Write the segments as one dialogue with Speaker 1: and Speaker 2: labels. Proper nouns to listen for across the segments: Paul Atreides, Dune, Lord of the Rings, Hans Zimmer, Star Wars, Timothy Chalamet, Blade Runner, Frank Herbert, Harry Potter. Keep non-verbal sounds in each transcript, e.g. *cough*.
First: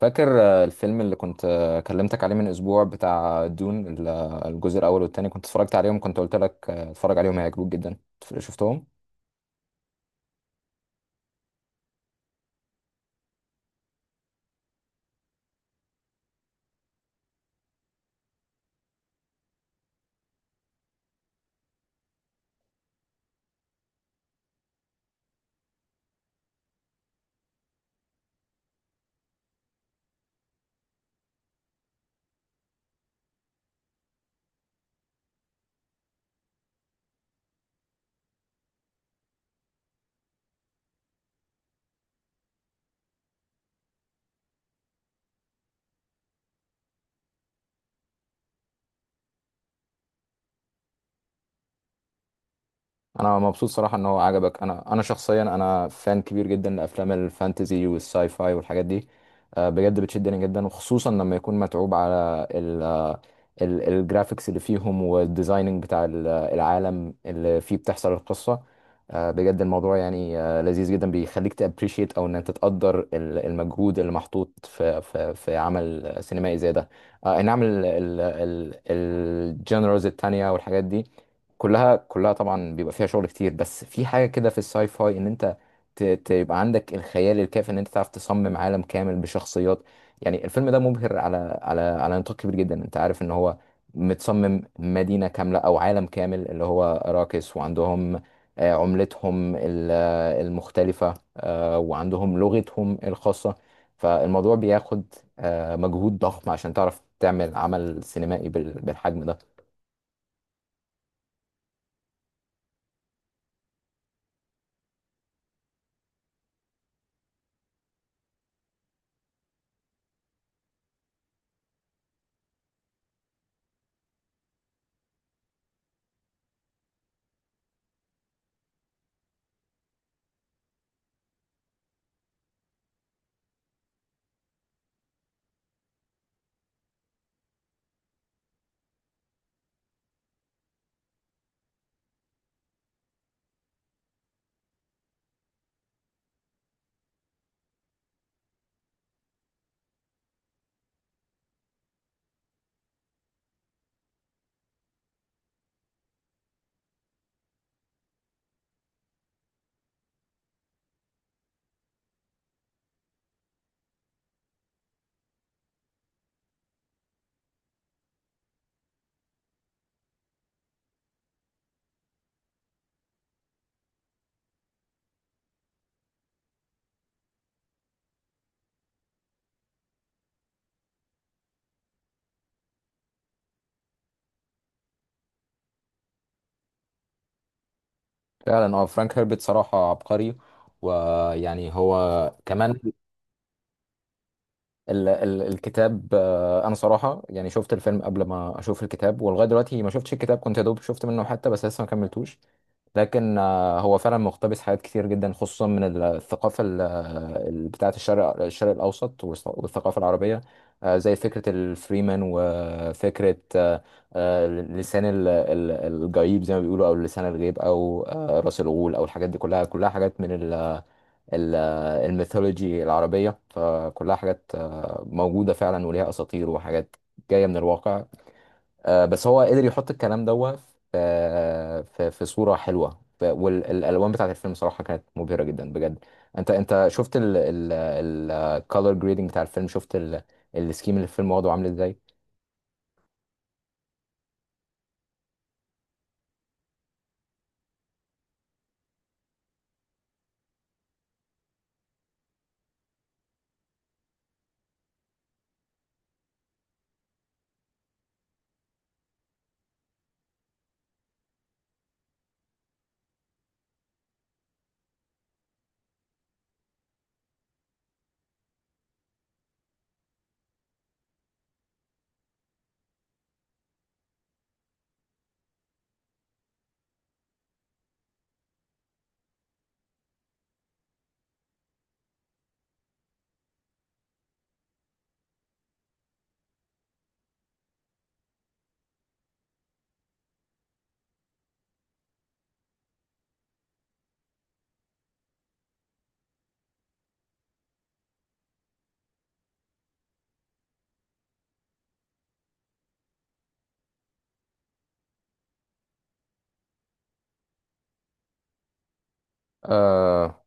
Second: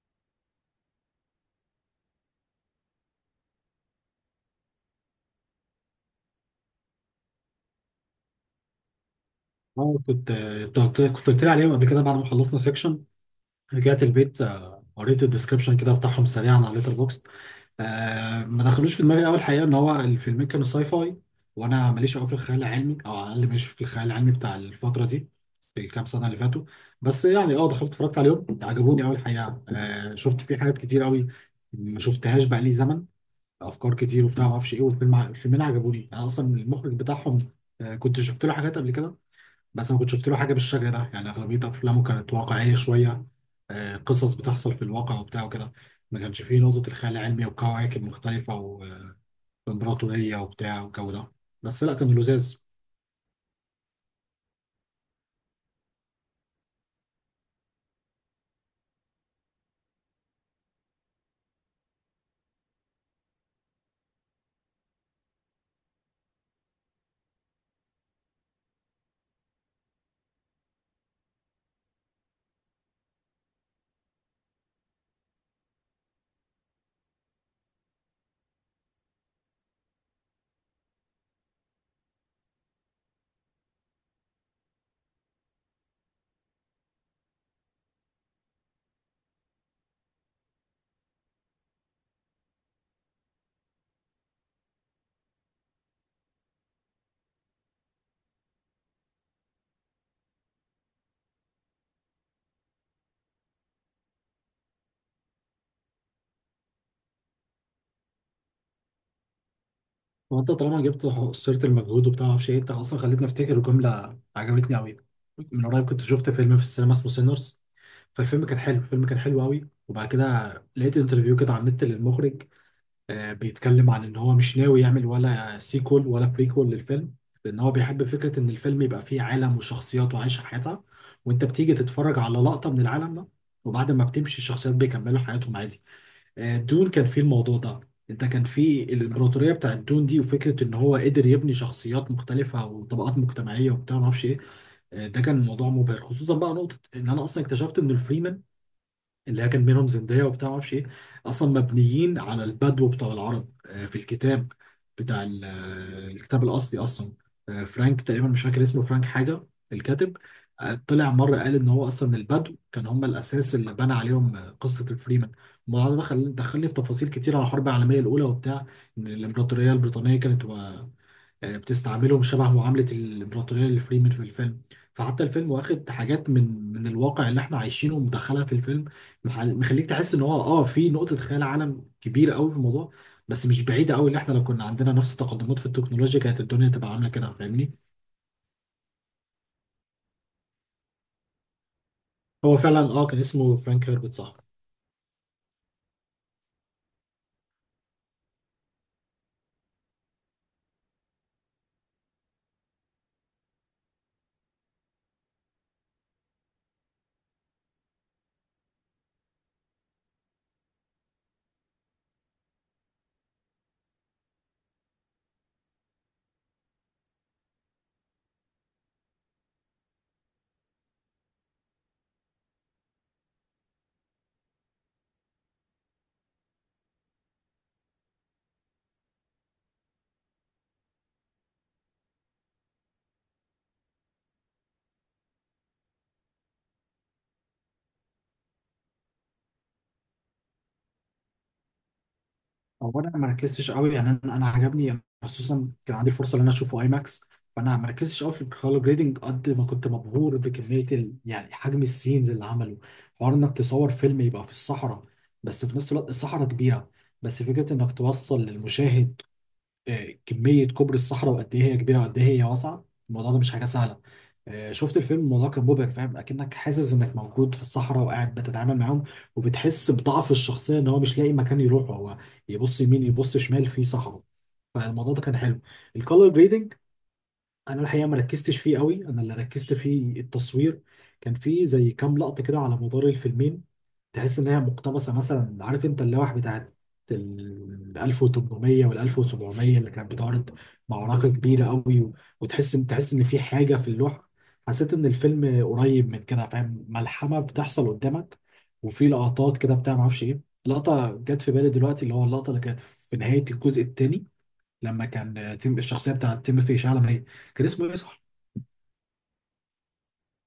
Speaker 1: فاكر الفيلم اللي كنت كلمتك عليه من اسبوع بتاع دون الجزء الاول والتاني كنت اتفرجت عليهم. كنت قلت لك اتفرج عليهم، هيعجبوك جدا. شفتهم؟
Speaker 2: اه، كنت قلت لي عليهم قبل كده بعد ما خلصنا سيكشن. رجعت البيت، قريت الديسكربشن كده بتاعهم سريعا على ليتر بوكس. ما دخلوش في دماغي اول، حقيقه ان هو الفيلمين كانوا ساي فاي، وانا ماليش قوي في الخيال العلمي، او على الاقل ماليش في الخيال العلمي بتاع الفتره دي، في الكام سنه اللي فاتوا. بس يعني دخلت اتفرجت عليهم، عجبوني قوي الحقيقه. شفت فيه حاجات كتير قوي ما شفتهاش بقى لي زمن، افكار كتير وبتاع ما اعرفش ايه. والفيلم الفيلمين عجبوني، انا اصلا المخرج بتاعهم كنت شفت له حاجات قبل كده، بس ما كنت شفت له حاجه بالشكل ده. يعني اغلبيه افلامه كانت واقعيه شويه، قصص بتحصل في الواقع وبتاع وكده، ما كانش فيه نقطه الخيال العلمي وكواكب مختلفه وامبراطوريه وبتاع والجو ده. بس لا، كان لذاذ.
Speaker 1: انا مبسوط صراحة ان هو عجبك. انا شخصيا انا فان كبير جدا لافلام الفانتزي والساي فاي والحاجات دي. بجد بتشدني جدا، وخصوصا لما يكون متعوب على الجرافيكس اللي فيهم والديزايننج بتاع العالم اللي فيه بتحصل القصة. بجد الموضوع يعني لذيذ جدا، بيخليك تابريشيت او ان انت تقدر المجهود اللي محطوط في عمل سينمائي زي ده. اي نعم. الجنرالز التانية والحاجات دي كلها طبعا بيبقى فيها شغل كتير، بس في حاجة كده في الساي فاي ان انت تبقى عندك الخيال الكافي ان انت تعرف تصمم عالم كامل بشخصيات. يعني الفيلم ده مبهر على نطاق كبير جدا. انت عارف ان هو متصمم مدينة كاملة او عالم كامل اللي هو اراكس، وعندهم عملتهم المختلفة، وعندهم لغتهم الخاصة. فالموضوع بياخد مجهود ضخم عشان تعرف تعمل عمل سينمائي بالحجم ده.
Speaker 2: وانت طالما جبت سيره المجهود وبتاع ما اعرفش ايه، انت اصلا خليتني افتكر جمله عجبتني قوي. من قريب كنت شفت فيلم في السينما اسمه سينرز، فالفيلم كان حلو، الفيلم كان حلو قوي. وبعد كده لقيت انترفيو كده على النت للمخرج، بيتكلم عن ان هو مش ناوي يعمل ولا سيكول ولا بريكول للفيلم، لان هو بيحب فكرة ان الفيلم يبقى فيه عالم وشخصيات وعايشة حياتها، وانت بتيجي تتفرج على لقطة من العالم ده، وبعد ما بتمشي الشخصيات بيكملوا حياتهم عادي. دون كان فيه الموضوع ده، انت كان فيه الامبراطورية بتاعت دون دي، وفكرة ان هو قدر يبني شخصيات مختلفة وطبقات مجتمعية وبتاع ما اعرفش ايه. ده كان موضوع مبهر، خصوصا بقى نقطة ان انا اصلا اكتشفت ان الفريمان اللي هي كان بينهم زندية وبتاع معرفش ايه، اصلا مبنيين على البدو بتاع العرب. في الكتاب بتاع الكتاب الاصلي اصلا، فرانك تقريبا، مش فاكر اسمه، فرانك حاجة، الكاتب طلع مرة قال ان هو اصلا البدو كان هم الاساس اللي بنى عليهم قصة الفريمان. الموضوع ده دخلني في تفاصيل كتير على الحرب العالمية الاولى وبتاع، ان الامبراطورية البريطانية كانت بتستعملهم شبه معاملة الإمبراطورية لفريمن في الفيلم. فحتى الفيلم واخد حاجات من الواقع اللي احنا عايشينه ومدخلها في الفيلم، مخليك تحس ان هو في نقطة خيال عالم كبيرة قوي في الموضوع، بس مش بعيدة قوي، اللي احنا لو كنا عندنا نفس التقدمات في التكنولوجيا كانت الدنيا تبقى عاملة كده، فاهمني؟
Speaker 1: فعلا اه، فرانك هيربت صراحة عبقري. ويعني هو
Speaker 2: هو
Speaker 1: كمان
Speaker 2: فعلا كان اسمه فرانك هيربت صح؟
Speaker 1: ال ال الكتاب، انا صراحة يعني شفت الفيلم قبل ما اشوف الكتاب، ولغاية دلوقتي ما شفتش الكتاب. كنت يا دوب شفت منه حتى، بس لسه ما كملتوش. لكن هو فعلا مقتبس حاجات كتير جدا، خصوصا من الثقافة بتاعة الشرق الاوسط والثقافة العربية. زي فكرة الفريمان، وفكرة لسان الجيب زي ما بيقولوا، او لسان الغيب، او راس الغول، او الحاجات دي كلها حاجات من ال- الميثولوجي العربية. فكلها حاجات موجودة فعلا، وليها أساطير وحاجات جاية من الواقع. بس هو قدر يحط الكلام دوت في صورة حلوة. والألوان بتاعت الفيلم صراحة كانت مبهرة جدا بجد. أنت شفت الكالر جريدنج بتاع الفيلم؟ شفت السكيم اللي الفيلم واخده عامل ازاي؟
Speaker 2: هو انا ما ركزتش قوي، يعني انا عجبني، يعني خصوصا كان عندي الفرصه ان انا اشوفه اي ماكس، فانا ما ركزتش قوي في الكولر جريدنج قد ما كنت مبهور بكميه يعني حجم السينز اللي عمله. حوار انك تصور فيلم يبقى في الصحراء، بس في نفس الوقت الصحراء كبيره، بس فكره انك توصل للمشاهد كمية كوبري الصحراء وقد إيه هي كبيرة وقد إيه هي واسعة، الموضوع ده مش حاجة سهلة. شفت الفيلم، الموضوع كان مبهر، فاهم أكنك حاسس إنك موجود في الصحراء وقاعد بتتعامل معاهم، وبتحس بضعف الشخصية إن هو مش لاقي مكان يروحه، هو يبص يمين يبص شمال في صحراء. فالموضوع ده كان حلو. الكولر جريدنج انا الحقيقه ما ركزتش فيه قوي، انا اللي ركزت فيه التصوير. كان فيه زي كام لقطه كده على مدار الفيلمين تحس ان هي مقتبسه، مثلا عارف انت اللوح بتاعت ال 1800 وال 1700 اللي كانت بتعرض معركه كبيره قوي، وتحس ان تحس ان في حاجه في اللوح، حسيت ان الفيلم قريب من كده، فاهم، ملحمه بتحصل قدامك. وفي لقطات كده بتاع ما اعرفش ايه، لقطه جت في بالي دلوقتي، اللي هو اللقطه اللي كانت في نهايه الجزء الثاني لما كان تيم الشخصيه بتاعت تيموثي شالامي هي، كان اسمه ايه صح؟
Speaker 1: أه.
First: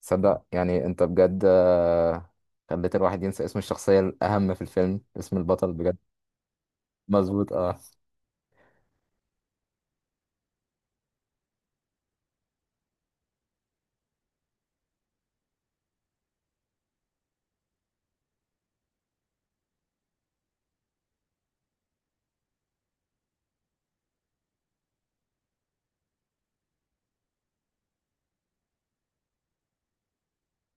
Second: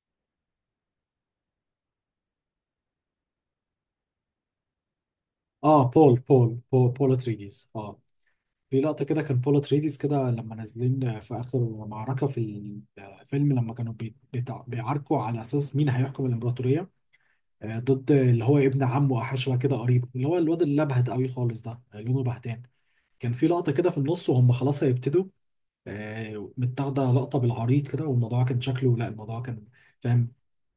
Speaker 1: صدق يعني أنت بجد خليت الواحد ينسى اسم الشخصية الأهم في الفيلم، اسم البطل
Speaker 2: اه،
Speaker 1: بجد.
Speaker 2: بول
Speaker 1: مظبوط
Speaker 2: اتريديز،
Speaker 1: اه.
Speaker 2: اه. في لقطه كده كان بول اتريديز كده لما نازلين في اخر معركه في الفيلم، لما كانوا بيعاركوا على اساس مين هيحكم الامبراطوريه، ضد اللي هو ابن عمه، احشوه كده قريب، اللي هو الواد اللي لبهت قوي خالص ده، لونه بهتان. كان في لقطه كده في النص وهم خلاص هيبتدوا، متاخده لقطه بالعريض كده، والموضوع كان شكله، لا الموضوع كان فاهم،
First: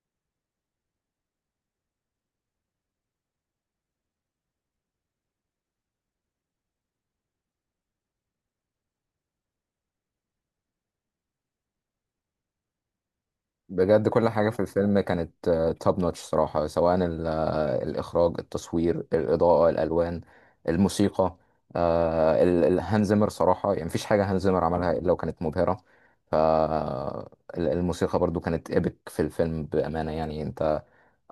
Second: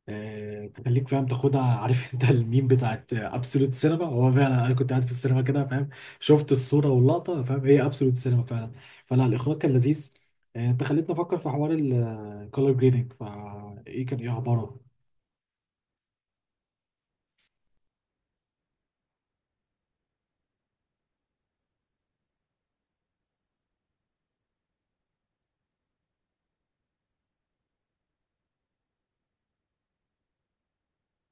Speaker 2: تخليك فاهم تاخدها. *laughs* عارف انت الميم بتاعت ابسولوت سينما، هو فعلا انا كنت قاعد في السينما كده فاهم، شفت الصوره واللقطه، فاهم هي ابسولوت سينما فعلا. فلا، الاخراج كان لذيذ. انت خليتني افكر في حوار الكولر جريدنج، فايه
Speaker 1: بجد
Speaker 2: كان
Speaker 1: كل
Speaker 2: ايه
Speaker 1: حاجة في
Speaker 2: اخباره؟
Speaker 1: الفيلم كانت توب نوتش صراحة، سواء الإخراج، التصوير، الإضاءة، الألوان، الموسيقى. هانز زيمر صراحة، يعني مفيش حاجة هانز زيمر عملها إلا وكانت مبهرة. فالموسيقى برضو كانت إيبك في الفيلم بأمانة. يعني أنت،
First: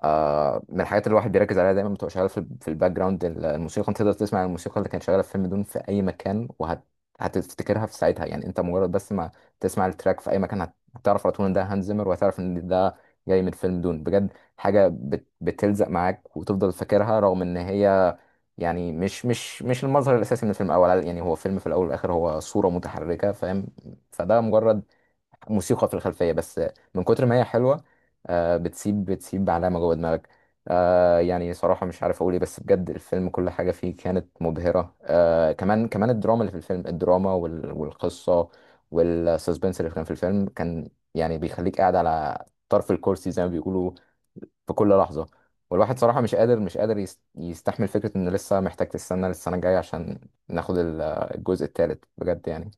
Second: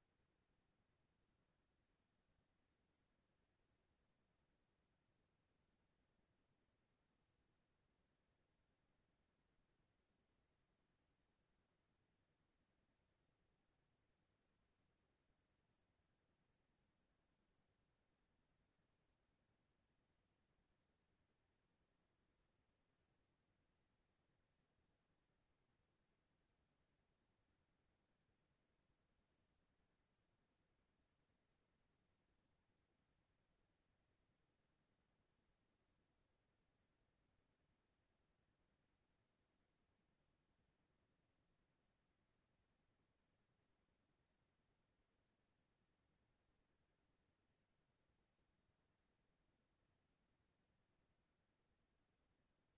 Speaker 1: آه، من الحاجات اللي الواحد بيركز عليها دايما بتبقى شغاله في في الباك جراوند، الموسيقى. انت تقدر تسمع الموسيقى اللي كانت شغاله في فيلم دون في اي مكان هتفتكرها في ساعتها. يعني انت مجرد بس ما تسمع التراك في اي مكان هتعرف على طول ان ده هانز زيمر، وهتعرف ان ده جاي من فيلم دون. بجد حاجه بتلزق معاك وتفضل فاكرها، رغم ان هي يعني مش المظهر الاساسي من الفيلم. الاول يعني هو فيلم في الاول والاخر، هو صوره متحركه فاهم. فده مجرد موسيقى في الخلفية بس، من كتر ما هي حلوة بتسيب علامة جوه دماغك. يعني صراحة مش عارف أقول إيه، بس بجد الفيلم كل حاجة فيه كانت مبهرة. كمان الدراما اللي في الفيلم، الدراما والقصة والسسبنس اللي كان في الفيلم، كان يعني بيخليك قاعد على طرف الكرسي زي ما بيقولوا في كل لحظة. والواحد صراحة مش قادر يستحمل فكرة إنه لسه محتاج تستنى للسنة الجاية عشان ناخد الجزء التالت بجد يعني.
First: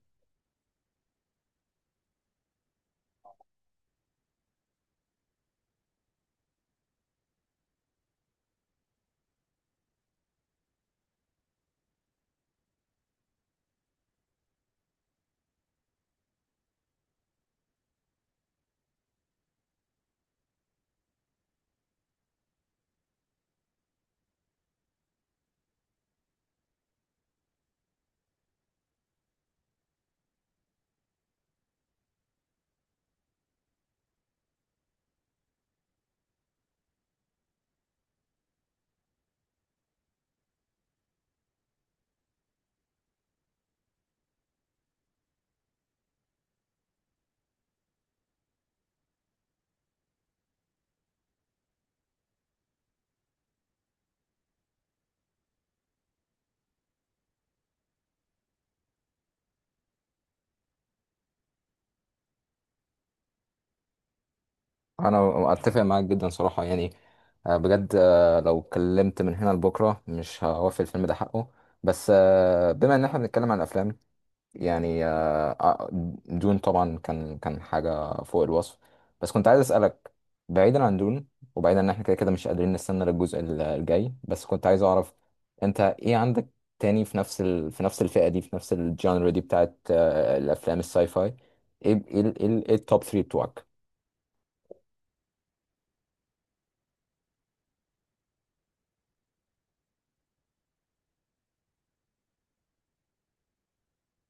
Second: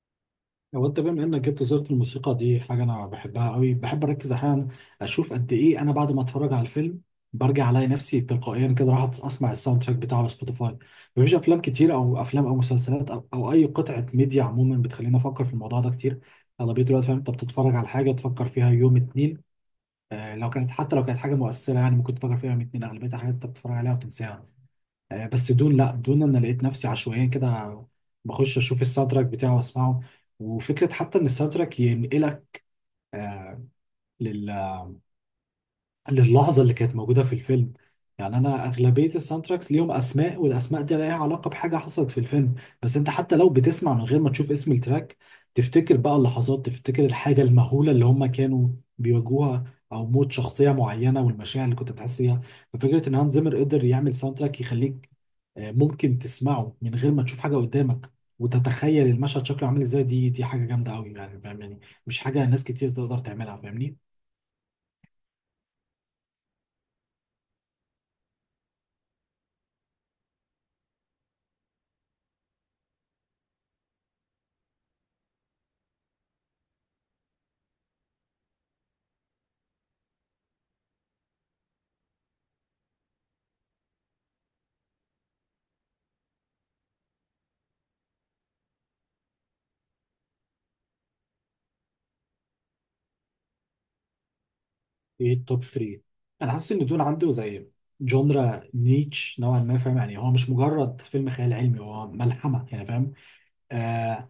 Speaker 2: هو انت بما انك جبت سيره الموسيقى دي، حاجه انا بحبها قوي، بحب اركز احيانا اشوف قد ايه انا بعد ما اتفرج على الفيلم برجع الاقي نفسي تلقائيا كده راح اسمع الساوند تراك بتاعه على سبوتيفاي. مفيش افلام كتير، او افلام او مسلسلات أو اي قطعه ميديا عموما بتخليني افكر في الموضوع ده كتير. اغلبيه الوقت فاهم انت بتتفرج على حاجه تفكر فيها يوم اتنين، لو كانت، حتى لو كانت حاجه مؤثره يعني ممكن تفكر فيها يوم اتنين، اغلبيه الحاجات انت بتتفرج عليها وتنساها. بس دون لا، دون انا لقيت نفسي عشوائيا كده بخش اشوف الساوند تراك بتاعه واسمعه. وفكره حتى ان الساوند تراك ينقلك للحظة اللي كانت موجودة في الفيلم. يعني أنا أغلبية الساوند تراكس ليهم أسماء، والأسماء دي لها علاقة بحاجة حصلت في الفيلم، بس أنت حتى لو بتسمع من غير ما تشوف اسم التراك تفتكر بقى اللحظات، تفتكر الحاجة المهولة اللي هم كانوا بيواجهوها، أو موت شخصية معينة والمشاعر اللي كنت بتحس بيها. ففكرة إن هانز زيمر قدر يعمل ساوند تراك يخليك ممكن تسمعه من غير ما تشوف حاجة قدامك وتتخيل المشهد شكله عامل ازاي، دي حاجة جامدة قوي يعني، فاهم يعني مش حاجة ناس كتير تقدر تعملها، فاهمني؟
Speaker 1: انا اتفق معاك جدا صراحه يعني. بجد، لو اتكلمت من هنا لبكره مش هوفي الفيلم ده حقه. بس بما ان احنا بنتكلم عن الافلام، يعني دون طبعا كان حاجه فوق الوصف، بس كنت عايز اسالك، بعيدا عن دون، وبعيدا ان احنا كده مش قادرين نستنى للجزء الجاي، بس كنت عايز اعرف انت ايه عندك تاني في نفس في نفس الفئه دي، في نفس الجانر دي بتاعت الافلام الساي فاي. ايه ايه ايه إيه التوب 3 بتوعك؟
Speaker 2: ايه التوب 3؟ انا حاسس ان دول عنده زي جونرا نيتش نوعا ما، فاهم يعني هو مش مجرد فيلم خيال علمي، هو ملحمه يعني، فاهم؟ آه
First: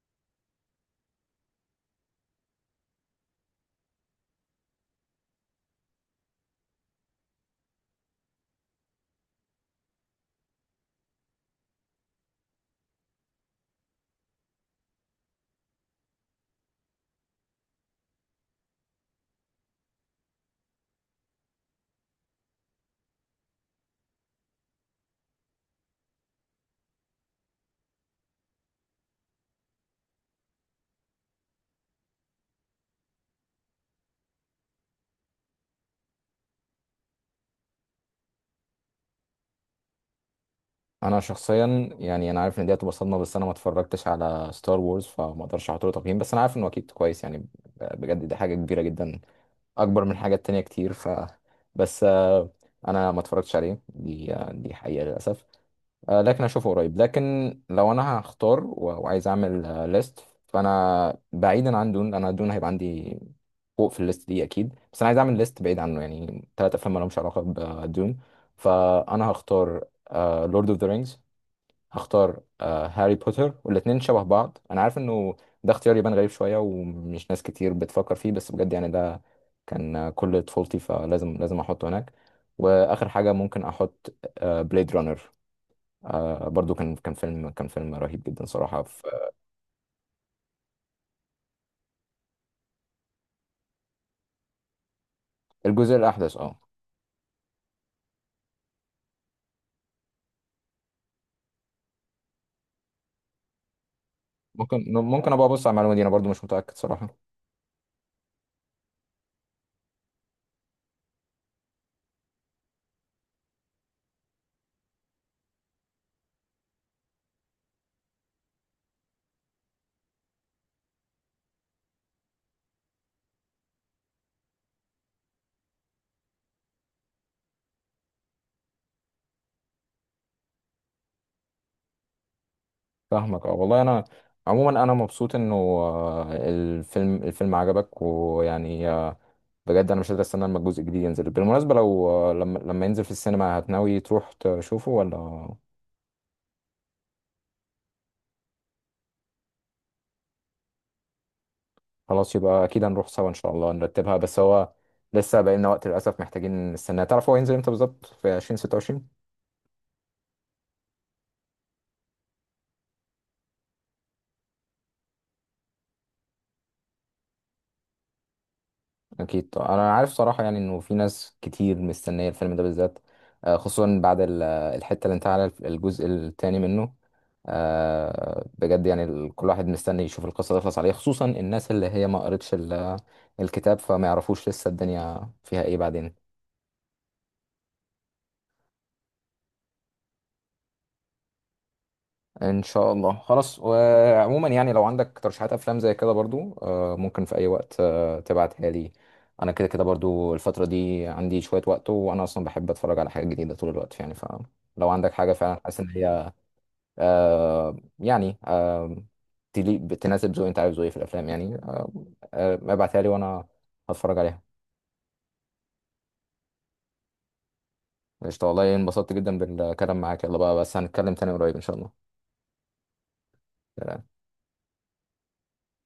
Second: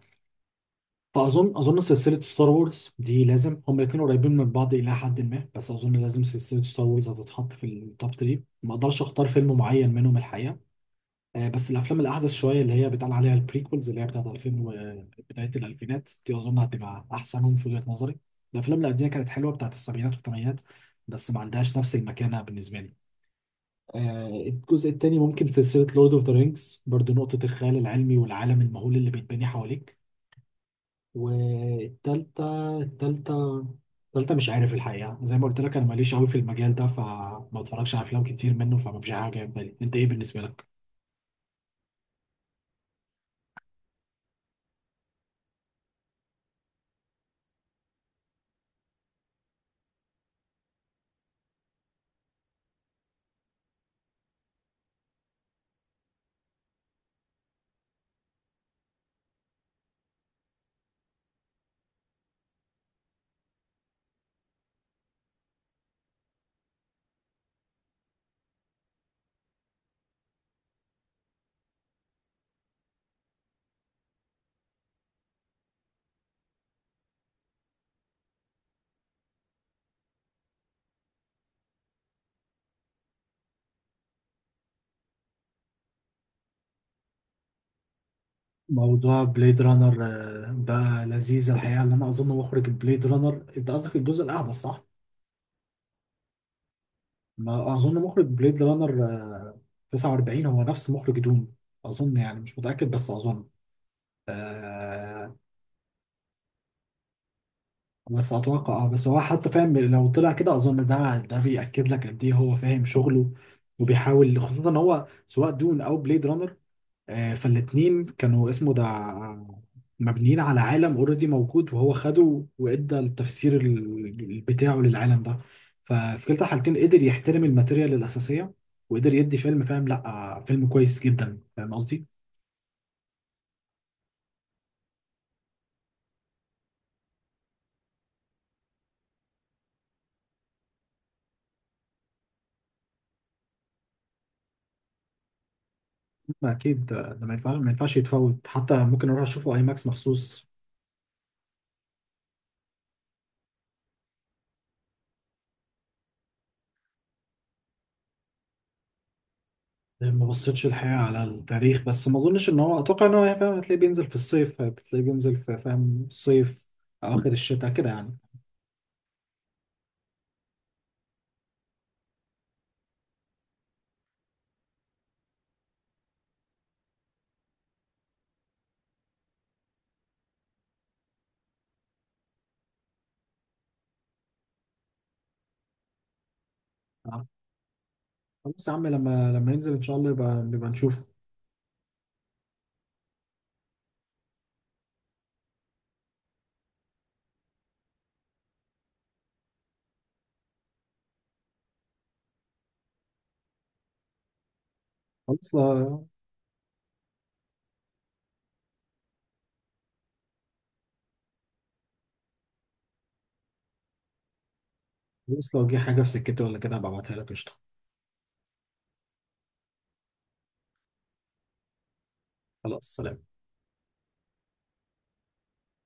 Speaker 2: فاظن، اظن سلسله ستار وورز دي لازم، هما الاثنين قريبين من بعض الى حد ما، بس اظن لازم سلسله ستار وورز هتتحط في التوب 3. ما اقدرش اختار فيلم معين منهم الحقيقه. بس الافلام الاحدث شويه اللي هي بيتقال عليها البريكولز اللي هي بتاعت 2000 وبدايه الالفينات دي اظن هتبقى احسنهم في وجهه نظري. الافلام القديمه كانت حلوه، بتاعت السبعينات والثمانينات، بس ما عندهاش نفس المكانه بالنسبه لي. الجزء الثاني ممكن سلسله لورد اوف ذا رينجز برضو، نقطه الخيال العلمي والعالم المهول اللي بيتبني حواليك. والتالتة، التالتة مش عارف الحقيقه، زي ما قلت لك انا ماليش قوي في المجال ده، فما اتفرجش على افلام كتير منه، فما فيش حاجه جاية في بالي. انت ايه بالنسبه لك؟
Speaker 1: انا شخصيا يعني انا عارف ان دي هتبقى صدمه، بس انا ما اتفرجتش على ستار وورز، فما اقدرش احط له تقييم. بس انا عارف انه اكيد كويس يعني، بجد دي حاجه كبيره جدا، اكبر من حاجات تانية كتير. ف، بس، انا ما اتفرجتش عليه دي، دي حقيقه للاسف. لكن اشوفه قريب. لكن لو انا هختار، وعايز اعمل ليست، فانا بعيدا عن دون. انا دون هيبقى عندي فوق في الليست دي اكيد، بس انا عايز اعمل ليست بعيد عنه، يعني ثلاث افلام ما لهمش علاقه بدون. فانا هختار لورد اوف ذا رينجز، هختار هاري بوتر، والاتنين شبه بعض. انا عارف انه ده اختيار يبان غريب شوية، ومش ناس كتير بتفكر فيه، بس بجد يعني ده كان كل طفولتي، فلازم احطه هناك. واخر حاجة ممكن احط، بليد رانر. برضو كان فيلم رهيب جدا صراحة، في
Speaker 2: موضوع بليد رانر بقى لذيذ الحقيقه. اللي انا اظن مخرج بليد رانر، انت قصدك الجزء الاحدث صح؟
Speaker 1: الجزء الاحدث اه.
Speaker 2: ما اظن مخرج بليد رانر 49 هو نفس مخرج دوم، اظن يعني، مش متاكد بس اظن.
Speaker 1: ممكن
Speaker 2: آه
Speaker 1: ابقى ابص على المعلومة دي، انا برضو مش متأكد صراحة.
Speaker 2: بس اتوقع، بس هو حتى فاهم، لو طلع كده اظن ده بياكد لك قد ايه هو فاهم شغله وبيحاول، خصوصا ان هو سواء دون او بليد رانر فالاتنين كانوا اسمه ده مبنيين على عالم اوريدي موجود، وهو خده وادى التفسير بتاعه للعالم ده. ففي كلتا الحالتين قدر يحترم الماتيريال الاساسيه وقدر يدي فيلم فاهم، لا فيلم كويس جدا، فاهم قصدي؟
Speaker 1: فاهمك اه. والله انا عموما انا مبسوط انه الفيلم عجبك. ويعني بجد انا مش قادر استنى لما الجزء الجديد ينزل. بالمناسبة لو، لما ينزل في السينما، هتناوي تروح تشوفه ولا؟
Speaker 2: لا، اكيد ده ما ينفعش، ما ينفعش يتفوت، حتى ممكن اروح اشوفه اي ماكس مخصوص.
Speaker 1: خلاص، يبقى اكيد هنروح سوا ان شاء الله، نرتبها. بس هو لسه بقى لنا وقت للاسف، محتاجين نستناه. تعرف هو ينزل امتى بالظبط؟ في 2026
Speaker 2: ما بصيتش الحقيقه على التاريخ، بس ما اظنش ان هو، اتوقع ان هو فاهم هتلاقيه بينزل في الصيف، هتلاقيه بينزل في فاهم الصيف، اواخر الشتاء كده يعني.
Speaker 1: اكيد طبعاً. انا عارف صراحة يعني انه في ناس كتير مستنية الفيلم ده بالذات، خصوصا بعد الحتة اللي انتهى على الجزء الثاني منه. بجد يعني، كل واحد مستني يشوف القصة تخلص عليه، خصوصا الناس اللي هي ما قرتش الكتاب، فما يعرفوش لسه الدنيا فيها ايه بعدين.
Speaker 2: خلاص يا عم، لما ينزل ان شاء الله يبقى نبقى نشوفه.
Speaker 1: ان شاء الله خلاص. وعموما يعني لو عندك ترشيحات افلام زي كده برضو، ممكن في اي وقت، تبعتها لي. انا كده كده برضو الفترة دي عندي شوية وقت، وانا اصلا بحب اتفرج على حاجة جديدة طول الوقت يعني، فلو عندك حاجة
Speaker 2: خلاص
Speaker 1: فعلا حاسس ان
Speaker 2: لو
Speaker 1: هي يعني تناسب ذوقي، انت عايز ذوقي في الافلام يعني ابعتها لي وانا هتفرج عليها.
Speaker 2: خلاص، لو جه حاجه في سكتي ولا كده هبقى ابعتها لك، قشطه.
Speaker 1: قشطة. والله انبسطت جدا بالكلام معاك، يلا بقى بس هنتكلم تاني قريب ان شاء الله.
Speaker 2: خلاص، سلام.